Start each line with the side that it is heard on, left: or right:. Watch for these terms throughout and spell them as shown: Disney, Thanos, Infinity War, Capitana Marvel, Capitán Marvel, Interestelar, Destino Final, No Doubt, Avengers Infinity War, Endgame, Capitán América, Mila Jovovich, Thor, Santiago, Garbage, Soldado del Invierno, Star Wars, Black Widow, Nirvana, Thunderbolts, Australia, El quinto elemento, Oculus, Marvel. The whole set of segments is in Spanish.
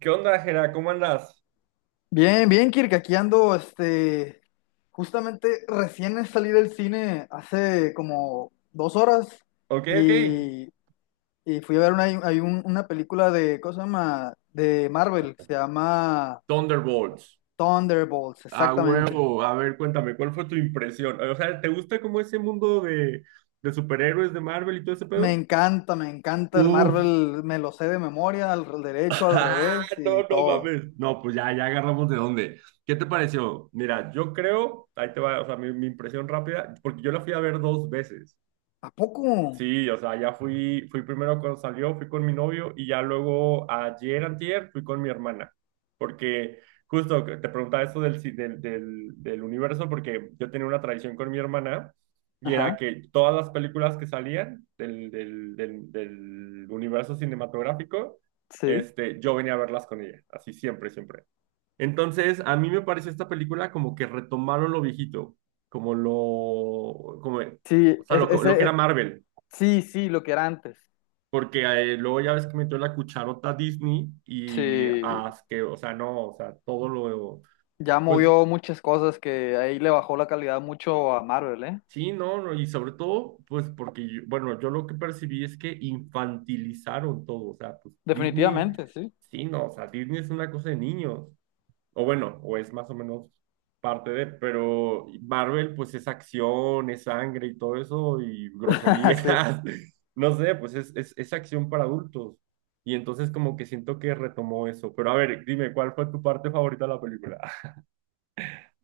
right: ¿Qué onda, Jera? ¿Cómo andas?
left: Bien, bien, Kirk, aquí ando, justamente recién salí del cine hace como 2 horas
right: Ok, ok.
left: y, y fui a ver una película de, ¿cómo se llama? De Marvel, se llama
right: Thunderbolts.
left: Thunderbolts,
right: A
left: exactamente.
right: huevo. A ver, cuéntame, ¿cuál fue tu impresión? O sea, ¿te gusta como ese mundo de superhéroes de Marvel y todo ese pedo?
left: Me encanta el
right: Uf,
left: Marvel, me lo sé de memoria, al derecho, al
right: Ah,
left: revés
right: no,
left: y
right: no
left: todo.
right: mames. No, pues ya, ya agarramos de dónde. ¿Qué te pareció? Mira, yo creo, ahí te va, o sea, mi impresión rápida, porque yo la fui a ver dos veces.
left: ¿A poco?
right: Sí, o sea, ya fui, fui primero cuando salió, fui con mi novio y ya luego ayer, antier, fui con mi hermana. Porque justo que te preguntaba eso del, ci- del, del, del universo, porque yo tenía una tradición con mi hermana y era
left: Ajá,
right: que todas las películas que salían del universo cinematográfico,
left: sí.
right: este, yo venía a verlas con ella, así siempre, siempre. Entonces, a mí me pareció esta película como que retomaron lo viejito, como lo, como, o
left: Sí,
right: sea,
left: es-
right: lo que era
left: ese,
right: Marvel.
left: sí, sí, lo que era antes.
right: Porque luego ya ves que metió la cucharota Disney y
left: Sí.
right: as que, o sea, no, o sea, todo lo,
left: Ya
right: pues
left: movió muchas cosas que ahí le bajó la calidad mucho a Marvel, ¿eh?
right: sí, no, no, y sobre todo, pues porque, yo- bueno, yo lo que percibí es que infantilizaron todo, o sea, pues Disney,
left: Definitivamente, sí.
right: sí, no, o sea, Disney es una cosa de niños. O bueno, o es más o menos parte de, pero Marvel pues es acción, es sangre y todo eso y groserías,
left: Sí.
right: no sé, pues es acción para adultos. Y entonces como que siento que retomó eso. Pero a ver, dime, ¿cuál fue tu parte favorita de la película?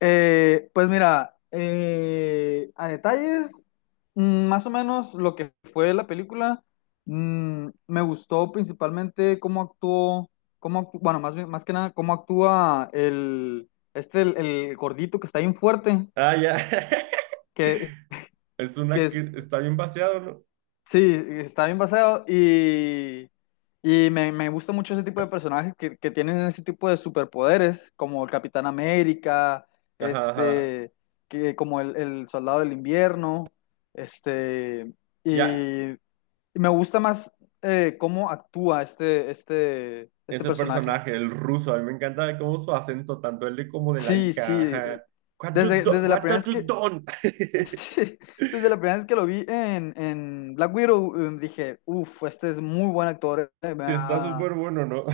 left: Pues mira, a detalles, más o menos lo que fue la película, me gustó principalmente cómo actuó, cómo actú- bueno, más bien- más que nada, cómo actúa el gordito que está bien fuerte.
right: Ah, ya.
left: que,
right: Es
left: que
right: una
left: es,
right: que está bien vaciado, ¿no?
left: Sí, está bien basado, y me gusta mucho ese tipo de personajes que tienen ese tipo de superpoderes, como el Capitán América,
right: Ajá, ajá.
left: este, como el Soldado del Invierno, este,
right: Ya,
left: y, y me gusta más, cómo actúa este
right: ese
left: personaje.
right: personaje, el ruso, a mí me encanta cómo su acento, tanto el de como de la
left: Sí,
right: hija.
left: sí,
right: Ajá. What you
left: desde,
right: do-
left: desde la
right: what
left: primera
right: have
left: vez
right: you
left: que,
right: done?
left: desde la primera vez que lo vi en Black Widow, dije: uff, este es muy buen actor,
right: Sí, está súper bueno, ¿no?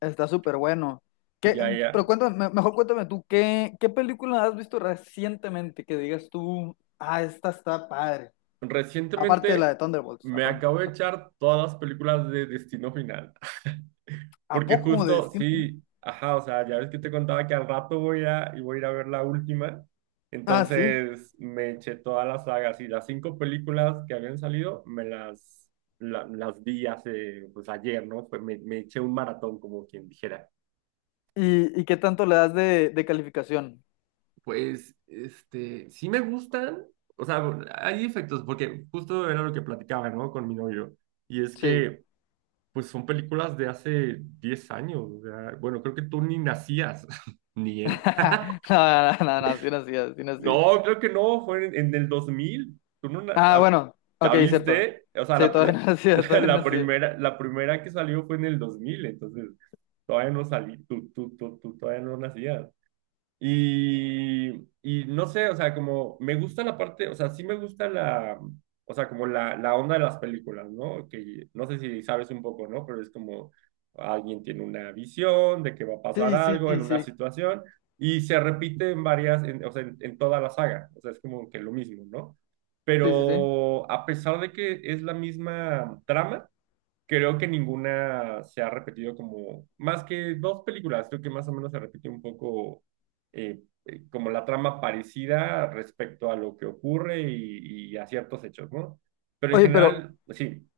left: Está súper bueno. ¿Qué-
right: Ya,
left: pero
right: ya.
left: cuéntame, mejor cuéntame tú, ¿qué película has visto recientemente que digas tú: ah, ¿esta está padre? Aparte de la de
right: Recientemente
left: Thunderbolts,
right: me acabo de echar todas las películas de Destino Final.
left: ¿a
right: Porque
left: poco de
right: justo,
left: Steel? ¿No?
right: sí, ajá, o sea, ya ves que te contaba que al rato voy a, y voy a ir a ver la última.
left: Ah, sí.
right: Entonces me eché todas las sagas y las cinco películas que habían salido, me las, la- las vi hace, pues ayer, ¿no? Pues me eché un maratón, como quien dijera.
left: ¿Y, ¿y qué tanto le das de calificación?
right: Pues, este, sí me gustan, o sea, hay efectos, porque justo era lo que platicaba, ¿no? Con mi novio, y es
left: Sí.
right: que, pues son películas de hace 10 años, o sea, bueno, creo que tú ni nacías, ni él.
left: No, no, no, no, sí, no, sí, sí, no, sí.
right: No, creo que no, fue en el 2000 tú no, na-
left: Ah,
right: ah,
left: bueno, ok,
right: ¿ya
left: cierto.
right: viste? O sea,
left: Sí,
right: la,
left: todavía
right: la,
left: no nacía,
right: la-
left: todavía no nacía.
right: la primera que salió fue en el 2000 entonces, todavía no salí, tú todavía no nacías. Y, y no sé, o sea, como me gusta la parte, o sea, sí me gusta la, o sea, como la onda de las películas, ¿no? Que no sé si sabes un poco, ¿no? Pero es como alguien tiene una visión de que va a pasar
left: Sí, sí,
right: algo en
left: sí,
right: una
left: sí,
right: situación y se repite en varias, en- o sea, en toda la saga, o sea, es como que lo mismo, ¿no?
left: sí, sí, sí.
right: Pero a pesar de que es la misma trama, creo que ninguna se ha repetido como, más que dos películas, creo que más o menos se repite un poco como la trama parecida respecto a lo que ocurre y a ciertos hechos, ¿no? Pero en
left: Oye,
right: general, sí.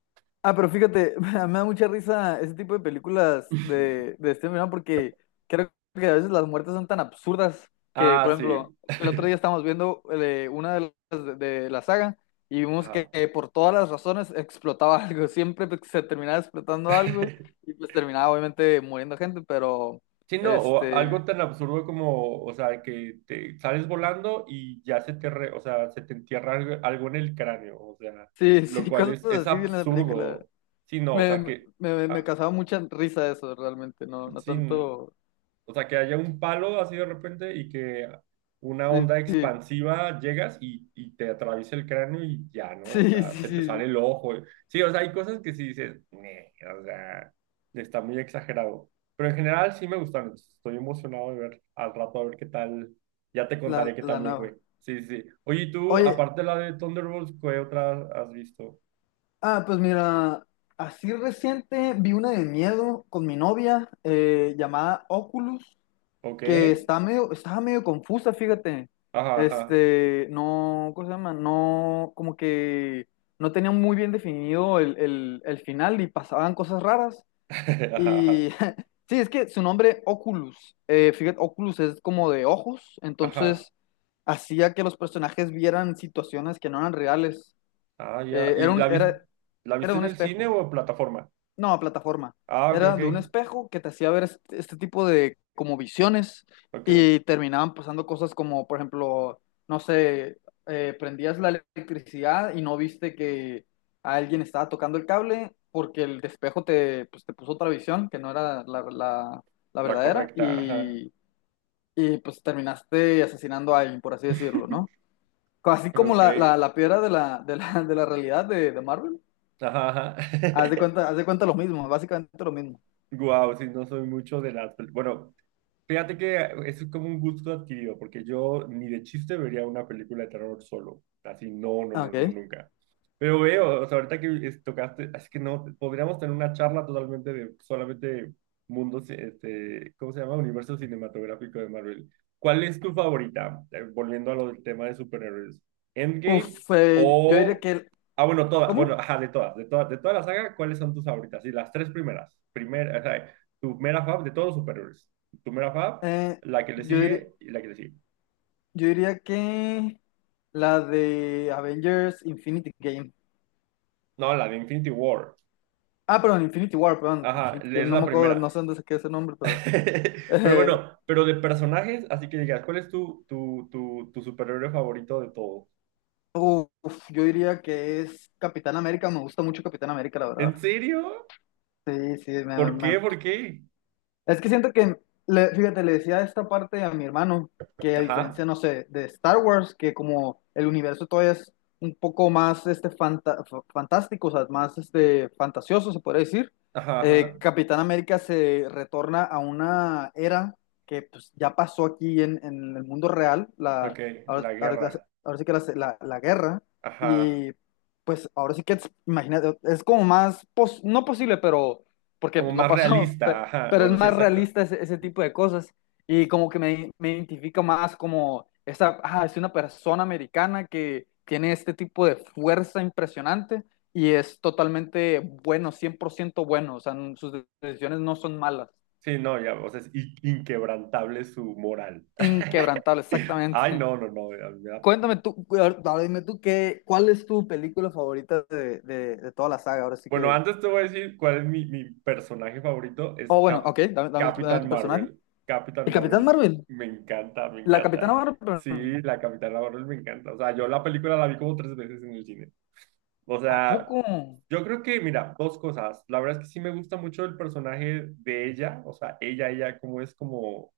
left: ah, pero fíjate, me da mucha risa ese tipo de películas de este verano, porque creo que a veces las muertes son tan absurdas que, por
right: Ah,
left: ejemplo,
right: sí.
left: el otro día estábamos viendo, una de las de la saga, y vimos que,
right: Ah.
left: por todas las razones explotaba algo, siempre pues se terminaba explotando algo, y pues terminaba obviamente muriendo gente. Pero,
right: Sí, no, o
left: este,
right: algo tan absurdo como, o sea, que te sales volando y ya se te, re- o sea, se te entierra algo, algo en el cráneo, o sea,
left: sí,
right: lo
left: sí,
right: cual
left: cosas
right: es
left: así en la película.
right: absurdo. Sí, no, o
left: Me,
right: sea,
left: me,
right: que,
left: me- me
right: ah,
left: causaba mucha risa eso realmente, no, no
right: sí,
left: tanto,
right: o sea, que haya un palo así de repente y que una
left: sí,
right: onda
left: sí.
right: expansiva llegas y te atraviesa el cráneo y ya, ¿no? O
left: Sí,
right: sea,
left: sí.
right: se te sale
left: Sí.
right: el ojo. Sí, o sea, hay cosas que sí dices, "Nee", o sea, está muy exagerado. Pero en general sí me gustaron. Entonces estoy emocionado de ver al rato a ver qué tal. Ya te
left: La,
right: contaré qué tal
left: la
right: me
left: nueva.
right: fue. Sí, sí. Sí. Oye, ¿y tú,
left: Oye,
right: aparte de la de Thunderbolts, ¿qué otra has visto?
left: ah, pues mira, así reciente vi una de miedo con mi novia, llamada Oculus,
right: ¿Ok?
left: que está medio, estaba medio confusa, fíjate.
right: Ajá, ajá.
left: No, ¿cómo se llama? No, como que no tenía muy bien definido el final, y pasaban cosas raras.
right: Ajá,
left: Y
right: ajá.
left: sí, es que su nombre Oculus, fíjate, Oculus es como de ojos,
right: Ajá.
left: entonces hacía que los personajes vieran situaciones que no eran reales.
right: Ah, ya.
left: Eh,
right: ¿Y
left: era un,
right: la, vis-
left: era,
right: la
left: Era de
right: viste en
left: un
right: el cine
left: espejo.
right: o en plataforma?
left: No, plataforma.
right: Ah, ok,
left: Era
right: ok.
left: de un espejo que te hacía ver este tipo de como visiones,
right: Ok.
left: y terminaban pasando cosas como, por ejemplo, no sé, prendías la electricidad y no viste que alguien estaba tocando el cable, porque el espejo te, pues, te puso otra visión que no era la
right: La
left: verdadera,
right: correcta, ajá.
left: y pues terminaste asesinando a alguien, por así decirlo, ¿no? Así como
right: Ok.
left: la piedra de la realidad de Marvel.
right: Ajá, ajá.
left: Haz de cuenta lo mismo, básicamente lo mismo.
right: Guau, sí, no soy mucho de las pel- bueno, fíjate que es como un gusto adquirido, porque yo ni de chiste vería una película de terror solo. Así, no, no, no,
left: Ok.
right: no, nunca. Pero veo, o sea, ahorita que es- tocaste, así que no, podríamos tener una charla totalmente de solamente mundos, este, ¿cómo se llama? Universo cinematográfico de Marvel. ¿Cuál es tu favorita? Volviendo a lo del tema de superhéroes. ¿Endgame
left: Uf, yo diría
right: o...
left: que
right: Ah, bueno, todas, bueno,
left: ¿Cómo?
right: ajá, de todas, de todas, de toda la saga, ¿cuáles son tus favoritas? Y las tres primeras, primera, o sea, tu mera fav de todos los superhéroes primera Fab,
left: Eh,
right: la que le
left: yo diría,
right: sigue y la que le sigue.
left: yo diría que la de Avengers Infinity Game.
right: No, la de Infinity War.
left: Ah, perdón, Infinity War, perdón,
right: Ajá,
left: Infinity
right: es
left: Game, no
right: la
left: me acuerdo,
right: primera.
left: no sé dónde se queda ese nombre, pero…
right: Pero
left: eh,
right: bueno, pero de personajes, así que digas, ¿cuál es tu, tu superhéroe favorito de todos?
left: uf, yo diría que es Capitán América, me gusta mucho Capitán América, la verdad.
right: ¿En serio?
left: Sí, sí.
right: ¿Por qué? ¿Por qué?
left: Es que siento que, fíjate, le decía esta parte a mi hermano, que a
right: Ajá,
left: diferencia, no sé, de Star Wars, que como el universo todavía es un poco más, fantástico, o sea, más, fantasioso, se podría decir.
right: ajá, ajá.
left: Capitán América se retorna a una era que pues ya pasó aquí en el mundo real,
right: Ok,
left: la, ahora,
right: la
left: ahora que la-
right: guerra.
left: ahora sí que la guerra,
right: Ajá.
left: y pues ahora sí que, imagínate, es como más, no posible, pero porque
right: Como
left: pues no
right: más
left: pasó,
right: realista. Ajá.
left: pero es
right: Bueno, sí,
left: más
right: exacto.
left: realista ese tipo de cosas, y como que me identifica más, como, ah, es una persona americana que tiene este tipo de fuerza impresionante, y es totalmente bueno, 100% bueno. O sea, sus decisiones no son malas,
right: Sí, no, ya, o sea, es in- inquebrantable su moral.
left: inquebrantable,
right: Ay,
left: exactamente.
right: no, no, no, me da,
left: Cuéntame tú, ahora dime tú, ¿cuál es tu película favorita de toda la saga? Ahora sí
right: bueno,
left: que…
right: antes te voy a decir cuál es mi, mi personaje favorito, es
left: Oh, bueno,
right: Cap-
left: ok, dame
right: Capitán
left: tu personaje.
right: Marvel. Capitán
left: El Capitán
right: Marvel
left: Marvel,
right: me encanta, me
left: la Capitana
right: encanta. Sí,
left: Marvel,
right: la Capitana Marvel me encanta. O sea, yo la película la vi como tres veces en el cine. O
left: ¿a
right: sea,
left: poco?
right: yo creo que, mira, dos cosas. La verdad es que sí me gusta mucho el personaje de ella, o sea, ella, cómo es como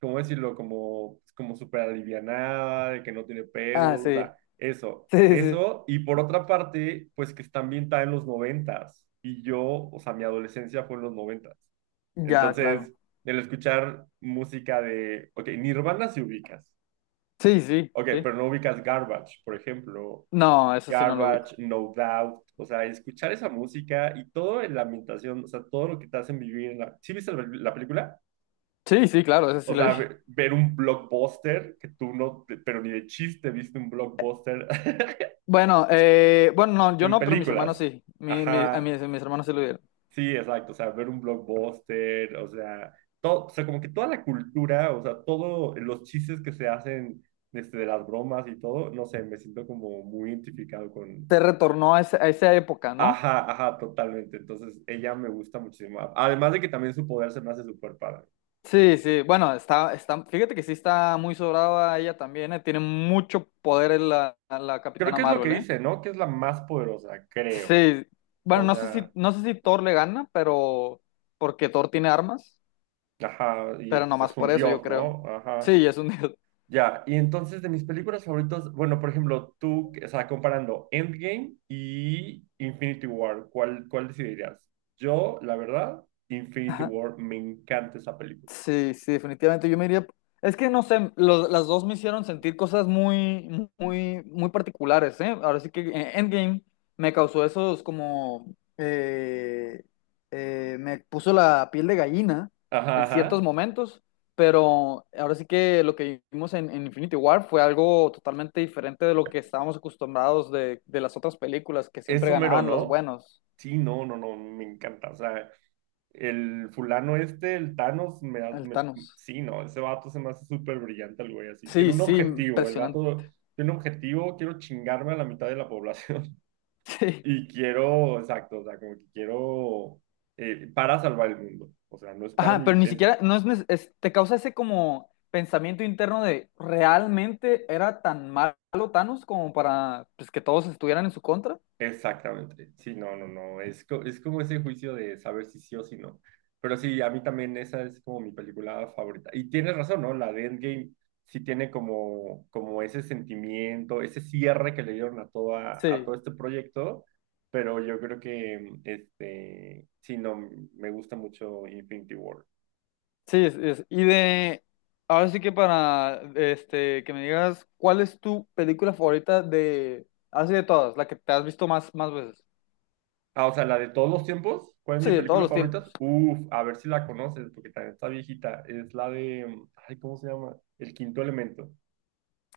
right: ¿cómo decirlo? Como, como súper alivianada, de que no tiene
left: Ah,
right: pedos, o
left: sí.
right: sea, eso,
left: Sí, sí, sí.
right: eso. Y por otra parte, pues que está ambientada en los noventas. Y yo, o sea, mi adolescencia fue en los noventas.
left: Ya, claro.
right: Entonces, el escuchar música de, ok, Nirvana si ubicas,
left: Sí, sí,
right: ok,
left: sí.
right: pero no ubicas Garbage, por ejemplo.
left: No, eso sí no lo ubico.
right: Garbage, No Doubt, o sea, escuchar esa música y todo en la ambientación, o sea, todo lo que te hacen vivir en la... ¿Sí viste la la película?
left: Sí, sí, claro, eso
right: O
left: sí lo
right: sea,
left: vi.
right: ve- ver un blockbuster que tú no, pero ni de chiste viste un blockbuster
left: Bueno, no, yo
right: en
left: no, pero mis hermanos
right: películas.
left: sí. A
right: Ajá,
left: mis hermanos sí lo vieron.
right: sí, exacto. O sea, ver un blockbuster, o sea, todo, o sea, como que toda la cultura, o sea, todos los chistes que se hacen este, de las bromas y todo, no sé, me siento como muy identificado con...
left: Te retornó a, a esa época, ¿no?
right: Ajá, ajá, totalmente. Entonces, ella me gusta muchísimo. Además de que también su poder se me hace súper padre.
left: Sí, sí. Bueno, fíjate que sí está muy sobrada ella también, tiene mucho poder en la
right: Creo
left: Capitana
right: que es lo que
left: Marvel, ¿eh?
right: dice, ¿no? Que es la más poderosa, creo.
left: Sí. Bueno,
right: O
left: no sé si,
right: sea...
left: no sé si Thor le gana, pero porque Thor tiene armas,
right: Ajá, y
left: pero
right: pues
left: nomás
right: es
left: por
right: un
left: eso, yo
right: dios,
left: creo.
right: ¿no? Ajá.
left: Sí, es un dios.
right: Ya, y entonces de mis películas favoritas, bueno, por ejemplo, tú, o sea, comparando Endgame y Infinity War, ¿cuál, cuál decidirías? Yo, la verdad, Infinity War, me encanta esa película.
left: Sí, sí, definitivamente. Yo me iría. Es que no sé, las dos me hicieron sentir cosas muy, muy, muy particulares, ¿eh? Ahora sí que, Endgame me causó esos como, me puso la piel de gallina
right: Ajá,
left: en ciertos
right: ajá.
left: momentos, pero ahora sí que lo que vimos en Infinity War fue algo totalmente diferente de lo que estábamos acostumbrados de las otras películas, que
right: Es
left: siempre
right: Homero,
left: ganaban los
right: ¿no?
left: buenos,
right: Sí, no, no, no, me encanta. O sea, el fulano este, el Thanos, me, ha-
left: el
right: me-
left: Thanos.
right: sí, no, ese vato se me hace súper brillante el güey así. Tiene
left: Sí,
right: un
left: sí,
right: objetivo, el
left: impresionante.
right: vato tiene un objetivo, quiero chingarme a la mitad de la población. Y quiero, exacto, o sea, como que quiero para salvar el mundo. O sea, no es para
left: Ajá,
right: mí,
left: pero ni
right: en-
left: siquiera, no es, te causa ese como pensamiento interno de: ¿realmente era tan malo Thanos como para, pues, que todos estuvieran en su contra?
right: exactamente. Sí, no, no, no. Es, co- es como ese juicio de saber si sí o si no. Pero sí, a mí también esa es como mi película favorita. Y tienes razón, ¿no? La de Endgame sí tiene como, como ese sentimiento, ese cierre que le dieron a, toda, a todo
left: Sí,
right: este proyecto. Pero yo creo que, este, sí, no, me gusta mucho Infinity War.
left: sí. Ahora sí que para, este, que me digas, ¿cuál es tu película favorita de, así de todas, la que te has visto más, más veces?
right: Ah, o sea, la de todos los tiempos. ¿Cuál es
left: Sí,
right: mi
left: de todos
right: película
left: los tiempos.
right: favorita? Uf, a ver si la conoces, porque también está viejita. Es la de, mm, ay, ¿cómo se llama? El quinto elemento.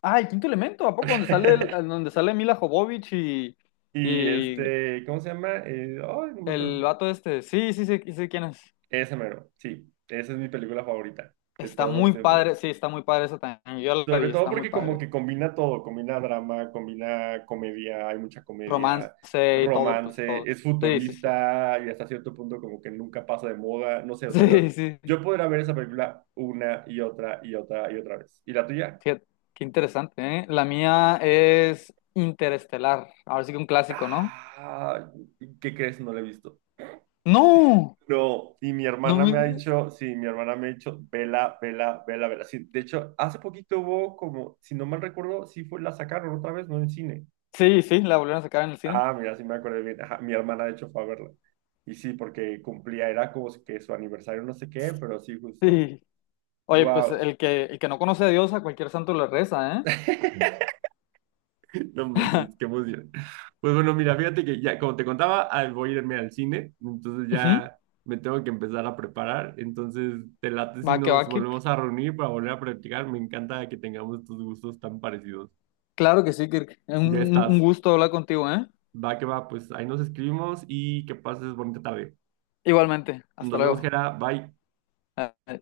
left: Ah, el quinto elemento, ¿a poco? Donde sale, donde sale Mila Jovovich y,
right: Y
left: y
right: este, ¿cómo se llama? Ay, no me acuerdo.
left: el vato este. Sí, sí, sí, sí, quién es.
right: Ese mero, sí. Esa es mi película favorita de
left: Está
right: todos los
left: muy padre,
right: tiempos.
left: sí, está muy padre esa también. Yo la
right: Sobre
left: vi,
right: todo
left: está muy
right: porque como
left: padre.
right: que combina todo, combina drama, combina comedia, hay mucha comedia,
left: Romance y todo, pues
right: romance,
left: todo.
right: es
left: Sí, sí, sí.
right: futurista y hasta cierto punto como que nunca pasa de moda, no sé, o sea, yo,
left: Sí, sí.
right: yo podría ver esa película una y otra y otra y otra vez. ¿Y la tuya?
left: Qué, qué interesante, ¿eh? La mía es Interestelar. Ahora sí que un clásico, ¿no?
right: Ah, ¿qué crees? No la he visto.
left: ¡No!
right: No, y mi
left: No
right: hermana
left: me
right: me ha
left: digas.
right: dicho, sí, mi hermana me ha dicho, vela, vela, vela, vela. Sí, de hecho, hace poquito hubo como, si no mal recuerdo, sí fue, la sacaron otra vez, no en cine.
left: Sí, sí, la volvieron a sacar en el cine.
right: Ah, mira, sí me acuerdo bien. Ajá, mi hermana, de hecho, fue a verla. Y sí, porque cumplía, era como que su aniversario, no sé qué, pero sí, justo.
left: Sí. Oye, pues
right: Wow.
left: el que no conoce a Dios, a cualquier santo le reza, ¿eh?
right: No manches, qué emoción. Pues bueno, mira, fíjate que ya, como te contaba, ah, voy a irme al cine, entonces
left: Ujú.
right: ya me tengo que empezar a preparar. Entonces, te late si
left: Va que va,
right: nos
left: Kirk.
right: volvemos a reunir para volver a practicar. Me encanta que tengamos estos gustos tan parecidos.
left: Claro que sí, Kirk. Un,
right: Ya
left: un
right: estás.
left: gusto hablar contigo, ¿eh?
right: Va que va, pues ahí nos escribimos y que pases bonita tarde.
left: Igualmente. Hasta
right: Nos vemos,
left: luego.
right: Jera. Bye.
left: Eh,